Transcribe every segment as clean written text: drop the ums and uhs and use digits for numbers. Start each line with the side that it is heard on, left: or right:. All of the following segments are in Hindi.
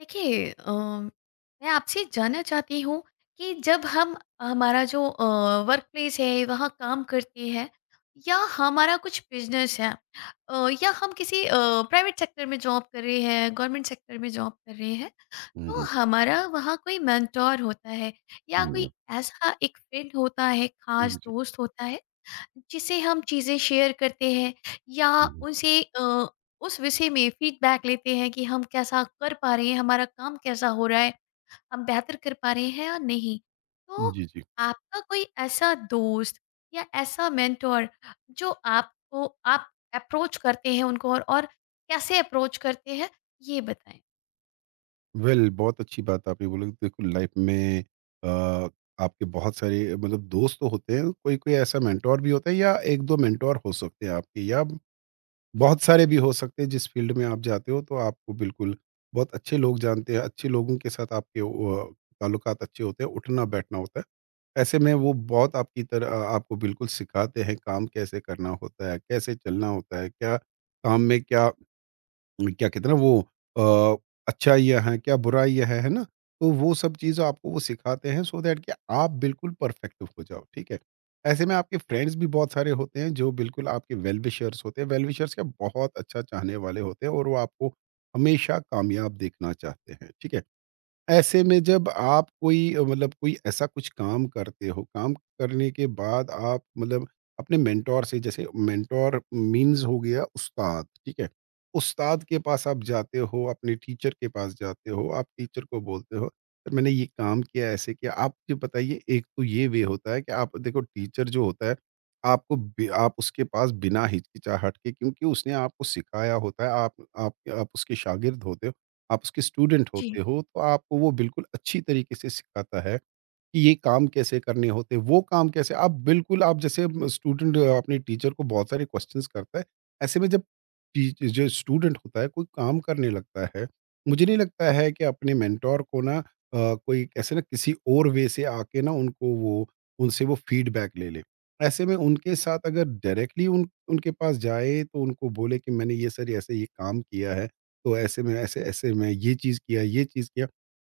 left: देखिए मैं आपसे जानना चाहती हूँ कि जब हम हमारा जो वर्क प्लेस है वहाँ काम करते हैं या हमारा कुछ बिजनेस है, या हम किसी प्राइवेट सेक्टर में जॉब कर रहे हैं गवर्नमेंट सेक्टर में जॉब कर रहे हैं।
right: हुँ,
left: तो
right: हुँ,
left: हमारा वहाँ कोई मेंटोर होता है या कोई
right: हुँ,
left: ऐसा एक फ्रेंड होता है, खास
right: हुँ, जी।
left: दोस्त होता है जिसे हम चीज़ें शेयर करते हैं या
right: हुँ,
left: उनसे उस विषय में फीडबैक लेते हैं कि हम कैसा कर पा रहे हैं, हमारा काम कैसा हो रहा है, हम बेहतर कर पा रहे हैं या नहीं। तो
right: हुँ, जी, जी।
left: आपका कोई ऐसा दोस्त या ऐसा मेंटर जो आपको, आप अप्रोच करते हैं उनको और कैसे अप्रोच करते हैं ये बताएँ?
right: वेल बहुत अच्छी बात आपने बोला कि देखो लाइफ में अ, आपके बहुत सारे मतलब दोस्त तो होते हैं, कोई-कोई ऐसा मेंटर भी होता है या 1-2 मेंटर हो सकते हैं आपके या बहुत सारे भी हो सकते हैं जिस फील्ड में आप जाते हो, तो आपको बिल्कुल बहुत अच्छे लोग जानते हैं, अच्छे लोगों के साथ आपके ताल्लुकात अच्छे होते हैं, उठना-बैठना होता है। ऐसे में वो बहुत आपकी तरह आपको बिल्कुल सिखाते हैं काम कैसे करना होता है, कैसे चलना होता है, क्या काम में क्या क्या कहते हैं ना वो अ, अच्छा यह है, क्या बुरा यह है ना? तो वो सब चीज़ आपको वो सिखाते हैं सो दैट कि आप बिल्कुल परफेक्ट हो जाओ, ठीक है? ऐसे में आपके फ्रेंड्स भी बहुत सारे होते हैं जो बिल्कुल आपके वेल विशर्स होते हैं, वेल विशर्स क्या बहुत अच्छा चाहने वाले होते हैं और वो आपको हमेशा कामयाब देखना चाहते हैं, ठीक है? ऐसे में जब आप कोई मतलब कोई ऐसा कुछ काम करते हो, काम करने के बाद आप मतलब अपने मेंटोर से जैसे मेंटोर मीन्स हो गया उस्ताद, ठीक है? उस्ताद के पास आप जाते हो, अपने टीचर के पास जाते हो, आप टीचर को बोलते हो, "सर मैंने ये काम किया, ऐसे किया।" आप मुझे बताइए एक तो ये वे होता है कि आप देखो टीचर जो होता है, आपको बि आप उसके पास बिना हिचकिचाहट के क्योंकि उसने आपको सिखाया होता है, आप उसके शागिर्द होते हो। आप उसके स्टूडेंट
left: जी।
right: होते हो, तो आपको वो बिल्कुल अच्छी तरीके से सिखाता है। कि ये काम कैसे करने होते हैं, वो काम कैसे आप बिल्कुल आप जैसे स्टूडेंट अपने टीचर को बहुत सारे क्वेश्चंस करता है। ऐसे में जब टी जो स्टूडेंट होता है, कोई काम करने लगता है, मुझे नहीं लगता है कि अपने मेंटर को ना कोई ऐसे ना किसी और वे से आके ना उनको वो उनसे वो फीडबैक ले ले। ऐसे में उनके साथ अगर डायरेक्टली उन उनके पास जाए तो उनको बोले कि मैंने ये सर ऐसे ये काम किया है, तो ऐसे में ऐसे-ऐसे मैं ये चीज़ किया, ये चीज़ किया।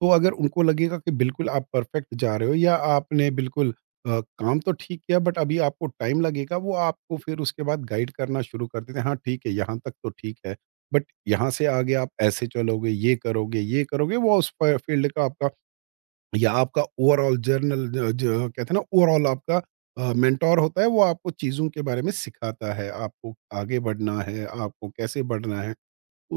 right: तो अगर उनको लगेगा कि बिल्कुल आप परफेक्ट जा रहे हो या आपने बिल्कुल काम तो ठीक किया बट अभी आपको टाइम लगेगा, वो आपको फिर उसके बाद गाइड करना शुरू कर देते हैं, हाँ ठीक है, यहाँ तक तो ठीक है, बट यहाँ से आगे आप ऐसे चलोगे, ये करोगे, वो उस फ फील्ड का आपका या आपका ओवरऑल जर्नल ज ज कहते हैं ना ओवरऑल आपका मेंटर होता है, वो आपको चीज़ों के बारे में सिखाता है, आपको आगे बढ़ना है, आपको कैसे बढ़ना है।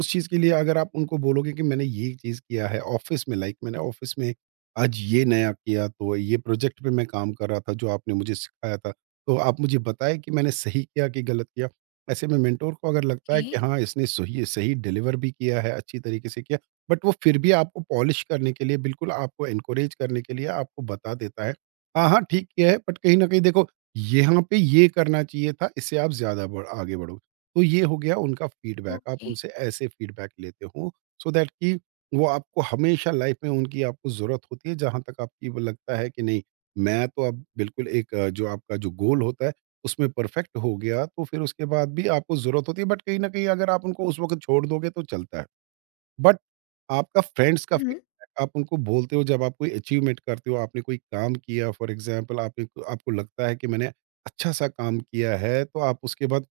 right: उस चीज़ के लिए अगर आप उनको बोलोगे कि मैंने ये चीज़ किया है ऑफिस में लाइक मैंने ऑफिस में आज ये नया किया तो ये प्रोजेक्ट पे मैं काम कर रहा था जो आपने मुझे सिखाया था तो आप मुझे बताएं कि मैंने सही किया कि गलत किया ऐसे में मेंटोर को अगर लगता है
left: ओके,
right: कि हाँ इसने सही सही डिलीवर भी किया है अच्छी तरीके से किया बट वो फिर भी आपको पॉलिश करने के लिए बिल्कुल आपको इनक्रेज करने के लिए आपको बता देता है हाँ हाँ ठीक किया है बट कहीं ना कहीं देखो यहाँ पे ये करना चाहिए था इससे आप ज्यादा बढ़, आगे बढ़ो। तो ये हो गया उनका फीडबैक। आप
left: ओके।
right: उनसे ऐसे फीडबैक लेते हो सो दैट कि वो आपको हमेशा लाइफ में उनकी आपको ज़रूरत होती है जहाँ तक आपकी वो लगता है कि नहीं मैं तो अब बिल्कुल एक जो आपका जो गोल होता है उसमें परफेक्ट हो गया तो फिर उसके बाद भी आपको ज़रूरत होती है बट कहीं न कहीं अगर आप उनको उस वक़्त छोड़ दोगे तो चलता है। बट आपका फ्रेंड्स का
left: हुँ,
right: फीडबैक आप उनको बोलते हो जब आप कोई अचीवमेंट करते हो, आपने कोई काम किया फॉर एग्ज़ाम्पल आपने आपको लगता है कि मैंने अच्छा-सा काम किया है तो आप उसके बाद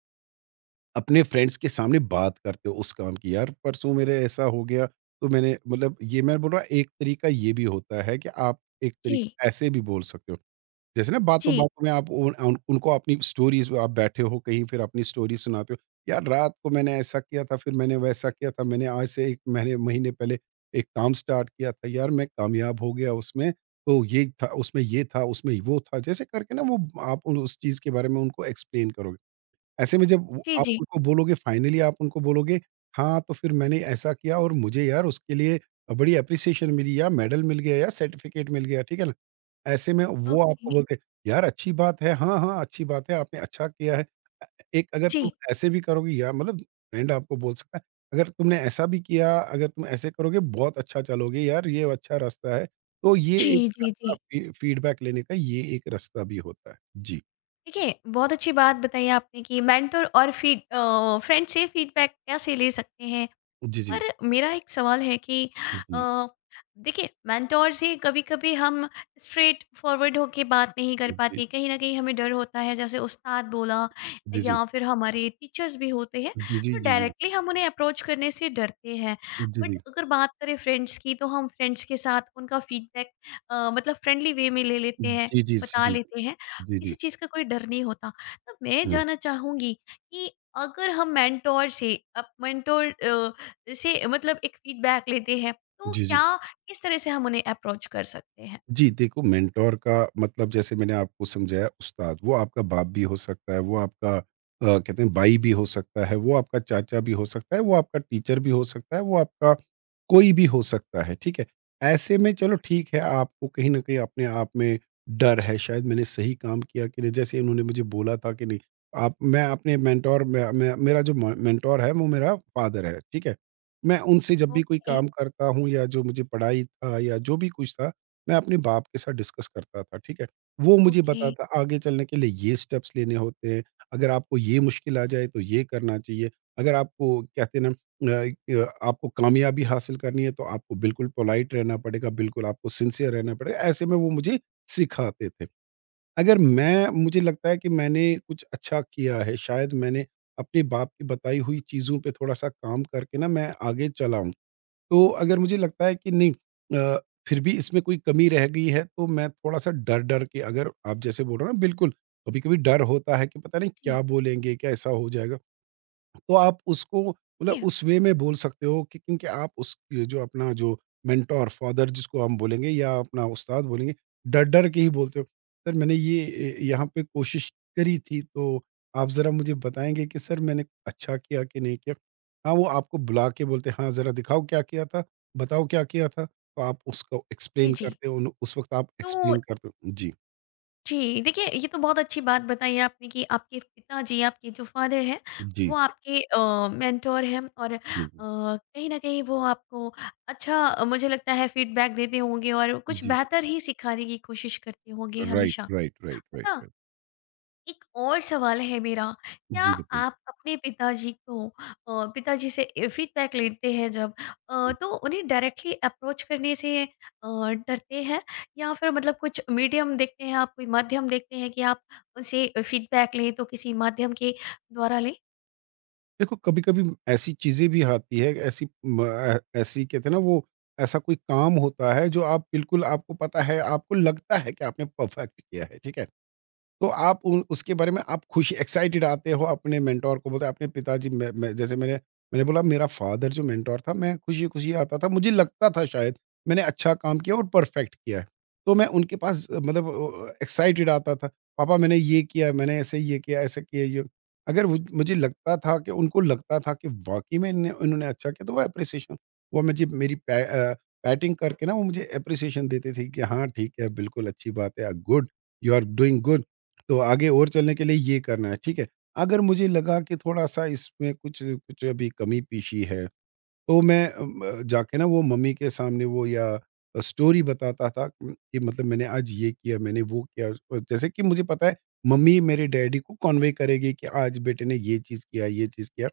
right: अपने फ्रेंड्स के सामने बात करते हो उस काम की यार परसों मेरे ऐसा हो गया तो मैंने मतलब ये मैं बोल रहा हूं, एक तरीका ये भी होता है कि आप एक
left: जी,
right: तरीके ऐसे भी बोल सकते हो जैसे ना बातों
left: जी,
right: बातों में आप उन, उन, उनको अपनी स्टोरीज आप बैठे हो कहीं फिर अपनी स्टोरी सुनाते हो यार रात को मैंने ऐसा किया था फिर मैंने वैसा किया था मैंने आज से एक महीने महीने पहले एक काम स्टार्ट किया था यार मैं कामयाब हो गया उसमें तो ये था उसमें वो था जैसे करके ना वो आप उस चीज के बारे में उनको एक्सप्लेन करोगे ऐसे में जब वो
left: जी,
right: आप
left: जी।
right: उनको बोलोगे फाइनली आप उनको बोलोगे, हाँ, तो फिर मैंने ऐसा किया और मुझे यार उसके लिए बड़ी एप्रिसिएशन मिली या मेडल मिल गया या सर्टिफ़िकेट मिल गया, ठीक है ना? ऐसे में वो
left: ओके।
right: आपको बोलते हैं, "यार अच्छी बात है, हाँ, हाँ, अच्छी बात है, आपने अच्छा किया है।" एक अगर तुम
left: जी,
right: ऐसे भी करोगे या मतलब फ्रेंड आपको बोल सकता है, "अगर तुमने ऐसा भी किया, अगर तुम ऐसे करोगे बहुत अच्छा चलोगे यार, ये अच्छा रास्ता है।" तो ये
left: जी,
right: एक
left: जी,
right: रास्ता
left: जी।
right: फी फीडबैक लेने का ये एक रास्ता भी होता है। जी।
left: देखिए, बहुत अच्छी बात बताई आपने कि मेंटर और फ्रेंड से फीडबैक कैसे ले सकते हैं,
right: जी, जी।
left: पर मेरा एक सवाल है कि
right: जी।
left: अ, देखिए मेंटोर से कभी-कभी हम स्ट्रेट फॉरवर्ड होके बात नहीं कर
right: जी।
left: पाते। कहीं न कहीं हमें डर होता है, जैसे उस्ताद बोला
right: जी, जी।
left: या फिर हमारे टीचर्स भी होते हैं,
right: जी, जी,
left: तो
right: जी, जी।
left: डायरेक्टली हम उन्हें अप्रोच करने से डरते हैं।
right: जी,
left: बट
right: जी।
left: अगर बात करें फ्रेंड्स की, तो हम फ्रेंड्स के साथ उनका फीडबैक मतलब फ्रेंडली वे में ले लेते हैं,
right: जी, जी, जी,
left: बता
right: जी।
left: लेते हैं।
right: जी, जी।
left: किसी चीज़ का कोई डर नहीं होता। तो मैं
right: हुँ।
left: जानना चाहूँगी कि अगर हम मेंटोर से मतलब एक फीडबैक लेते हैं, तो
right: जी, जी।
left: क्या किस तरह से हम उन्हें अप्रोच कर सकते हैं?
right: जी, देखो मेंटोर का मतलब जैसे मैंने आपको समझाया उस्ताद, वो आपका बाप भी हो सकता है, वो आपका कहते हैं भाई भी हो सकता है, वो आपका चाचा भी हो सकता है, वो आपका टीचर भी हो सकता है, वो आपका कोई भी हो सकता है, ठीक है? ऐसे में चलो ठीक है, आपको कहीं न कहीं अपने आप में डर है, शायद मैंने सही काम किया कि नहीं, जैसे इन्होंने मुझे बोला था कि नहीं आप मैं अपने मेंटोर मैं मेरा जो म मेंटोर है, वो मेरा फ़ादर है, ठीक है? मैं उनसे जब भी कोई
left: ओके,
right: काम करता हूँ या जो मुझे पढ़ाई था या जो भी कुछ था मैं अपने बाप के साथ डिस्कस करता था, ठीक है? वो मुझे
left: ओके।
right: बताता आगे चलने के लिए ये स्टेप्स लेने होते हैं, अगर आपको ये मुश्किल आ जाए तो ये करना चाहिए, अगर आपको कहते हैं ना अ, क आपको कामयाबी हासिल करनी है तो आपको बिल्कुल पोलाइट रहना पड़ेगा, बिल्कुल आपको सिंसियर रहना पड़ेगा, ऐसे में वो मुझे सिखाते थे। अगर मैं मुझे लगता है कि मैंने कुछ अच्छा किया है, शायद मैंने अपने बाप की बताई हुई चीज़ों पे थोड़ा-सा काम करके ना मैं आगे चला हूँ। तो अगर मुझे लगता है कि नहीं अ, फिर भी इसमें कोई कमी रह गई है तो मैं थोड़ा-सा डर-डर के अगर आप जैसे बोल रहे हो ना बिल्कुल, कभी-कभी डर होता है कि पता नहीं
left: जी।
right: क्या बोलेंगे? कैसा हो जाएगा? तो आप उसको
left: ठीक
right: मतलब
left: है।
right: उस वे में बोल सकते हो कि क्योंकि आप उस ये जो अपना जो मेंटोर फादर जिसको हम बोलेंगे या अपना उस्ताद बोलेंगे, डर-डर के ही बोलते हो, "सर मैंने यहाँ पे कोशिश करी थी, तो आप ज़रा मुझे बताएँगे कि सर मैंने अच्छा किया कि नहीं किया?" हाँ, वो आपको बुला के बोलते हैं, "हाँ, ज़रा दिखाओ क्या किया था? बताओ क्या किया था?" तो आप उसको
left: जी,
right: एक्सप्लेन
left: जी।
right: करते हो, उन उस वक़्त आप
left: तो
right: एक्सप्लेन करते हो। जी,
left: जी, देखिए ये तो बहुत अच्छी बात बताई आपने कि आपके पिताजी, आपके जो फ़ादर हैं,
right: जी,
left: वो आपके मेंटर हैं और
right: जी, जी,
left: कहीं न कहीं वो आपको अच्छा मुझे लगता है फीडबैक देते होंगे और कुछ
right: जी,
left: बेहतर ही सिखाने की कोशिश करते होंगे
right: राइट,
left: हमेशा,
right: राइट, राइट,
left: है
right: राइट,
left: ना?
right: राइट।
left: एक और सवाल है मेरा, क्या
right: जी, बताइए।
left: आप अपने पिताजी को अ, पिताजी से ए फीडबैक लेते हैं जब, तो उन्हें डायरेक्टली अप्रोच करने से डरते हैं? या फिर मतलब कुछ मीडियम देखते हैं आप, कोई माध्यम देखते हैं कि आप उनसे फीडबैक लें तो किसी माध्यम के द्वारा लें?
right: देखो कभी-कभी ऐसी चीज़ें भी आती है, ऐसी कहते हैं ना वो ऐसा कोई काम होता है जो आप बिल्कुल आपको पता है, आपको लगता है कि आपने परफेक्ट किया है, ठीक है? तो आप उन उसके बारे में आप खुश एक्साइटेड आते हो अपने मेंटोर को बोलते हो, अपने पिताजी मैं जैसे मैंने मैंने बोला मेरा फादर जो मेंटोर था मैं खुशी-खुशी आता था। मुझे लगता था शायद मैंने अच्छा काम किया और परफेक्ट किया है। तो मैं उनके पास मतलब मतलब एक्साइटेड आता था, पापा मैंने ये किया, मैंने ऐसे ये किया, ऐसा किया ये। अगर मुझे लगता था कि उनको लगता था कि वाक़ई में इन्होंने इन्होंने अच्छा किया तो वो एप्रिसिएशन वो मुझे बैटिंग करके ना वो मुझे एप्रिसिएशन देते थे कि हाँ, ठीक है बिल्कुल अच्छी बात है। Good, you are doing good. तो आगे और चलने के लिए ये करना है, ठीक है। अगर मुझे लगा कि थोड़ा-सा इसमें कुछ कुछ अभी कमी-पेशी है, तो मैं जाके ना वो मम्मी के सामने वो या स्टोरी बताता था कि मतलब मैंने आज ये किया, मैंने वो किया। जैसे कि मुझे पता है मम्मी मेरे डैडी को कन्वे करेगी कि आज बेटे ने ये चीज़ किया, ये चीज़ किया।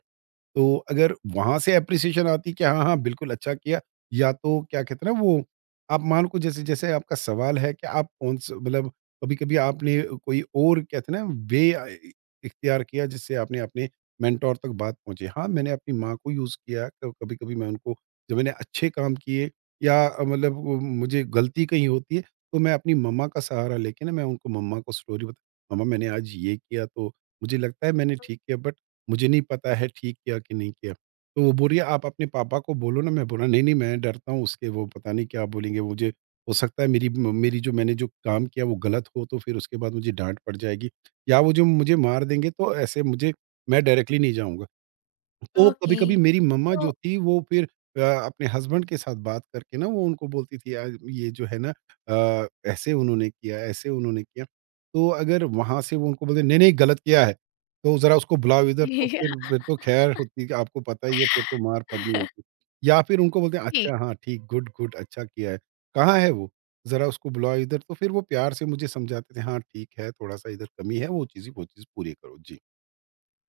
right: तो अगर वहाँ से एप्रिसिएशन आती कि हाँ, हाँ, बिल्कुल अच्छा किया या तो क्या कहते हैं ना वो आप मान को जैसे जैसे आपका सवाल है कि आप कौन सा मतलब कभी-कभी आपने कोई और कहते हैं ना वे इख्तियार किया जिससे आपने अपने मेंटर तक बात पहुँची। हाँ, मैंने अपनी माँ को यूज़ किया तो कभी-कभी मैं उनको जब मैंने अच्छे काम किए या मतलब वो मुझे गलती कहीं होती है तो मैं अपनी मम्मा का सहारा लेके ना मैं उनको मम्मा को स्टोरी बता मम्मा मैंने आज ये किया तो मुझे लगता है मैंने ठीक किया बट मुझे नहीं पता है ठीक किया कि नहीं किया। तो वो बोल रही है आप अपने पापा को बोलो ना, मैं बोला नहीं, नहीं मैं डरता हूँ उसके वो पता नहीं क्या बोलेंगे मुझे। हो सकता है मेरी जो मैंने जो काम किया वो गलत हो तो फिर उसके बाद मुझे डाँट पड़ जाएगी या वो जो मुझे मार देंगे तो ऐसे मुझे मैं डायरेक्टली नहीं जाऊँगा। तो
left: ओके।
right: कभी-कभी मेरी मम्मा
left: तो
right: जो थी वो फिर अपने हस्बैंड के साथ बात करके ना वो उनको बोलती थी आज ये जो है ना ऐसे उन्होंने किया, ऐसे उन्होंने किया। तो अगर वहाँ से वो उनको बोलते नहीं, नहीं गलत किया है, तो ज़रा उसको बुलाओ इधर तो
left: जी,
right: फिर
left: हाँ
right: फिर तो खैर होती है आपको पता ही है फिर तो मार पड़नी होती। या फिर उनको बोलते हैं
left: जी।
right: अच्छा हाँ ठीक, गुड, गुड अच्छा किया है। कहाँ है वो? ज़रा उसको बुलाओ इधर तो फिर वो प्यार से मुझे समझाते थे हाँ ठीक है, थोड़ा-सा इधर कमी है वो चीज़ पूरी करो। जी।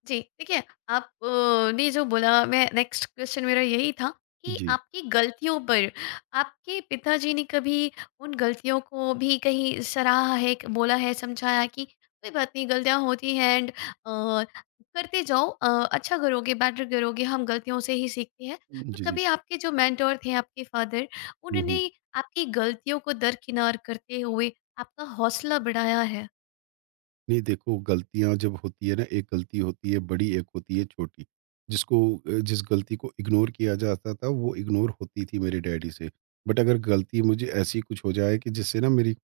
left: जी, देखिए आप ने जो बोला मैं नेक्स्ट क्वेश्चन मेरा यही था कि
right: जी।
left: आपकी गलतियों पर आपके पिताजी ने कभी उन गलतियों को भी कहीं सराहा है, क बोला है, समझाया कि कोई बात नहीं गलतियाँ होती हैं एंड अ, करते जाओ, अच्छा करोगे, बेटर करोगे, हम गलतियों से ही सीखते हैं। तो
right: जी, जी।
left: कभी आपके जो मेंटर थे आपके फादर,
right: हुँ, हुँ।
left: उन्होंने आपकी गलतियों को दरकिनार करते हुए आपका हौसला बढ़ाया है?
right: नहीं देखो गलतियाँ जब होती है ना, एक गलती होती है बड़ी, एक होती है छोटी। जिसको जिस गलती को इग्नोर किया जाता था वो इग्नोर होती थी मेरे डैडी से। बट अगर गलती मुझे ऐसी कुछ हो जाए कि जिससे ना मेरी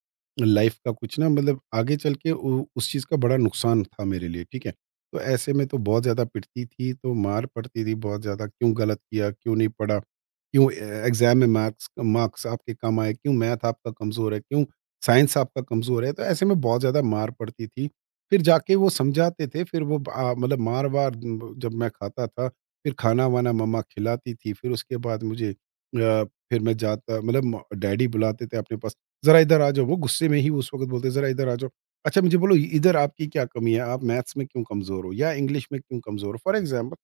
right: लाइफ़ का कुछ ना मतलब आगे चल के उ उस चीज़ का बड़ा नुकसान था मेरे लिए, ठीक है? तो ऐसे में तो बहुत ज़्यादा पिटती थी, तो मार पड़ती थी बहुत ज़्यादा, क्यों गलत किया, क्यों नहीं पढ़ा, क्यों ए एग्ज़ाम में मार्क्स मार्क्स आपके कम आए, क्यों मैथ आपका कमज़ोर है, क्यों साइंस आपका कमज़ोर है? तो ऐसे में बहुत ज़्यादा मार पड़ती थी। फिर जाके वो समझाते थे, फिर वो मतलब मार-वार ब जब मैं खाता था, फिर खाना-वाना मम्मा खिलाती थी, फिर उसके बाद मुझे फिर मैं जाता मतलब म डैडी बुलाते थे अपने पास, "ज़रा इधर आ जाओ।" वो गुस्से में ही उस वक़्त बोलते, "ज़रा इधर आ जाओ। अच्छा मुझे बोलो इधर आपकी क्या कमी है? आप मैथ्स में क्यों कमज़ोर हो या इंग्लिश में क्यों कमज़ोर हो?" फ़ॉर एग्ज़ाम्पल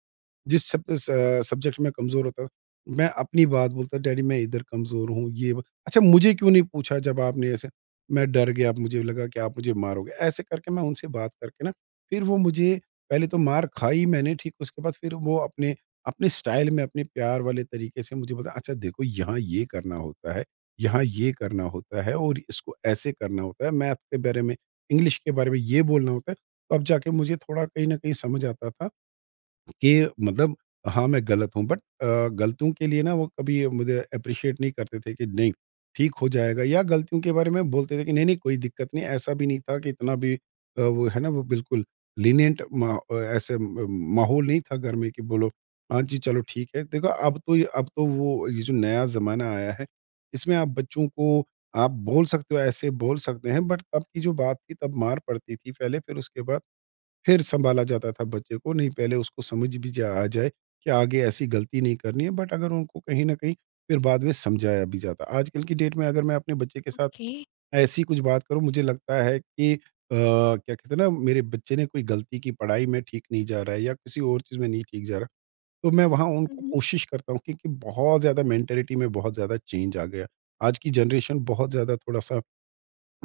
right: जिस शब्द सब्जेक्ट में कमज़ोर होता था, मैं अपनी बात बोलता डैडी मैं इधर कमज़ोर हूँ ये ब अच्छा मुझे क्यों नहीं पूछा जब आपने ऐसे? मैं डर गया मुझे लगा कि आप मुझे मारोगे। ऐसे करके मैं उनसे बात करके ना फिर वो मुझे पहले तो मार खाई मैंने ठीक उसके बाद फिर वो अपने अपने स्टाइल में अपने प्यार वाले तरीके से मुझे बताया अच्छा देखो यहाँ ये करना होता है, यहाँ ये करना होता है और इसको ऐसे करना होता है, मैथ के बारे में, इंग्लिश के बारे में ये बोलना होता है। तब जाके मुझे थोड़ा कहीं न कहीं समझ आता था। कि मतलब हाँ, मैं गलत हूँ बट गलतियों के लिए ना वो कभी मुझे एप्रिशिएट नहीं करते थे कि नहीं, ठीक हो जाएगा या गलतियों के बारे में बोलते थे कि नहीं, नहीं कोई दिक्कत नहीं, ऐसा भी नहीं था कि इतना भी वो है ना वो बिल्कुल लीनिएंट ऐसे म माहौल नहीं था घर में कि बोलो, हाँ जी, चलो ठीक है। देखो अब तो ये अब तो वो ये जो नया ज़माना आया है, इसमें आप बच्चों को आप बोल सकते हो, ऐसे बोल सकते हैं बट तब की जो बात थी तब मार पड़ती थी पहले, फिर उसके बाद फिर सँभाला जाता था बच्चे को, नहीं पहले उसको समझ भी जा आ जाए कि आगे ऐसी गलती नहीं करनी है, बट अगर उनको कहीं न कहीं फिर बाद में समझाया भी जाता। आजकल की डेट में अगर मैं अपने बच्चे के साथ
left: ओके।
right: ऐसी कुछ बात करूँ, मुझे लगता है कि क्या कहते हैं ना, मेरे बच्चे ने कोई गलती की पढ़ाई में ठीक नहीं जा रहा है या किसी और चीज़ में नहीं ठीक जा रहा, तो मैं वहाँ
left: हुँ,
right: उनको
left: हुँ।
right: कोशिश करता हूँ क्योंकि बहुत ज़्यादा मेंटालिटी में बहुत ज़्यादा चेंज आ गया। आज की जनरेशन बहुत ज़्यादा थोड़ा-सा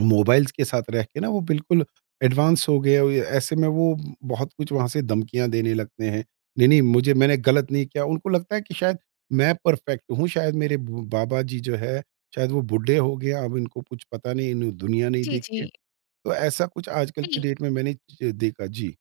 right: मोबाइल्स के साथ रह के ना वो बिल्कुल एडवांस हो गए और ये ऐसे में वो बहुत कुछ वहाँ से धमकियाँ देने लगते हैं। नहीं, नहीं मुझे मैंने गलत नहीं किया। उनको लगता है कि शायद मैं परफेक्ट हूँ, शायद मेरे ब बाबा जी जो है शायद वो बूढ़े हो गए, अब इनको कुछ पता नहीं, इन्हों दुनिया नहीं
left: जी,
right: देखी है।
left: जी।
right: तो ऐसा कुछ आजकल की
left: जी।
right: डेट में मैंने ज देखा। जी।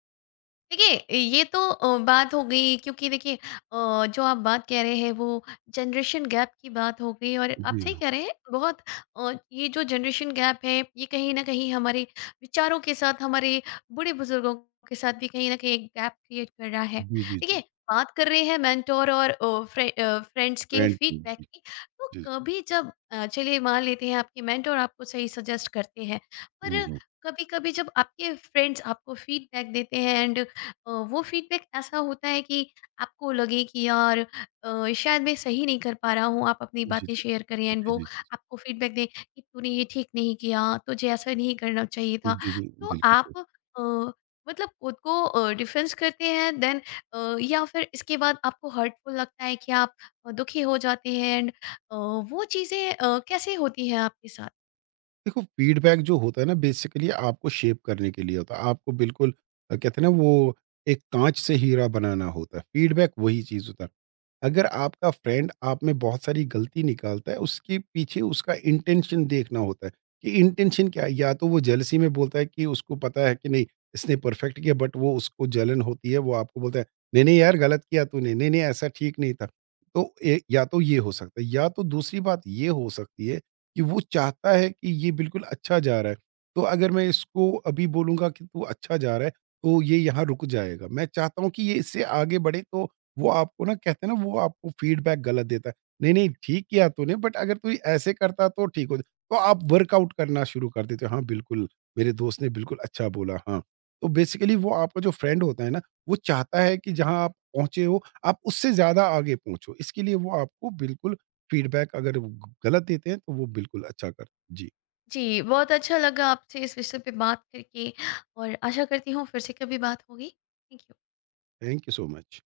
left: देखिए ये तो बात हो गई क्योंकि देखिए जो आप बात कह रहे हैं वो जनरेशन गैप की बात हो गई और आप
right: जी
left: सही
right: हाँ।
left: कह रहे हैं। बहुत ये जो जनरेशन गैप है ये कहीं ना कहीं हमारे विचारों के साथ, हमारे बूढ़े बुजुर्गों के साथ भी कहीं ना कहीं एक गैप क्रिएट कर रहा है।
right: जी, जी,
left: देखिए,
right: जी।
left: बात कर रहे हैं मेंटोर और फ्रेंड्स के
right: ट्रेंड की
left: फीडबैक
right: जी,
left: की, तो
right: जी।
left: कभी जब चलिए मान लेते हैं आपके मेंटोर आपको सही सजेस्ट करते हैं,
right: हुँ,
left: पर
right: हुँ।
left: कभी कभी जब आपके फ्रेंड्स आपको फीडबैक देते हैं एंड वो फीडबैक ऐसा होता है कि आपको लगे कि यार शायद मैं सही नहीं कर पा रहा हूँ। आप अपनी
right: जी,
left: बातें
right: जी।
left: शेयर करें एंड
right: जी,
left: वो
right: जी, जी।
left: आपको फीडबैक दें कि तूने ये ठीक नहीं किया, तुझे ऐसा नहीं करना चाहिए था,
right: जी, जी।
left: तो
right: बिल्कुल
left: आप
right: सही।
left: अ, मतलब खुद को डिफेंस करते हैं देन या फिर इसके बाद आपको हर्टफुल लगता है कि आप दुखी हो जाते हैं एंड वो चीज़ें कैसे होती हैं आपके साथ?
right: देखो फीडबैक जो होता है ना बेसिकली आपको शेप करने के लिए होता है आपको बिल्कुल कहते हैं ना वो एक कांच से हीरा बनाना होता है फीडबैक वही चीज होता है अगर आपका फ्रेंड आप में बहुत सारी गलती निकालता है, उसके पीछे उसका इंटेंशन देखना होता है कि इंटेंशन क्या है? या तो वो जेलसी में बोलता है कि उसको पता है कि नहीं, इसने परफेक्ट किया बट वो उसको जलन होती है, वो आपको बोलता है, "नहीं-नहीं यार गलत किया तूने, नहीं-नहीं ऐसा ठीक नहीं था।" तो ए या तो ये हो सकता है या तो दूसरी बात ये हो सकती है कि वो चाहता है कि ये बिल्कुल अच्छा जा रहा है, तो अगर मैं इसको अभी बोलूँगा कि तू अच्छा जा रहा है, तो ये यहाँ रुक जाएगा। मैं चाहता हूँ कि ये इससे आगे बढ़े तो वो आपको ना कहते हैं ना वो आपको फीडबैक गलत देता है। नहीं, नहीं ठीक किया तूने बट अगर तू ऐसे करता तो ठीक हो तो आप वर्कआउट करना शुरू कर देते हो। हाँ, बिल्कुल, मेरे दोस्त ने बिल्कुल अच्छा बोला हाँ। तो बेसिकली वो आपका जो फ्रेंड होता है ना, वो चाहता है कि जहाँ आप पहुँचे हो, आप उससे ज़्यादा आगे पहुँचो। इसके लिए वो आपको बिल्कुल फीडबैक अगर ग गलत देते हैं तो वो बिल्कुल अच्छा कर जी,
left: जी, बहुत अच्छा लगा आपसे इस विषय पे बात करके और आशा करती हूँ फिर से कभी बात होगी। Thank you.
right: Thank you so much.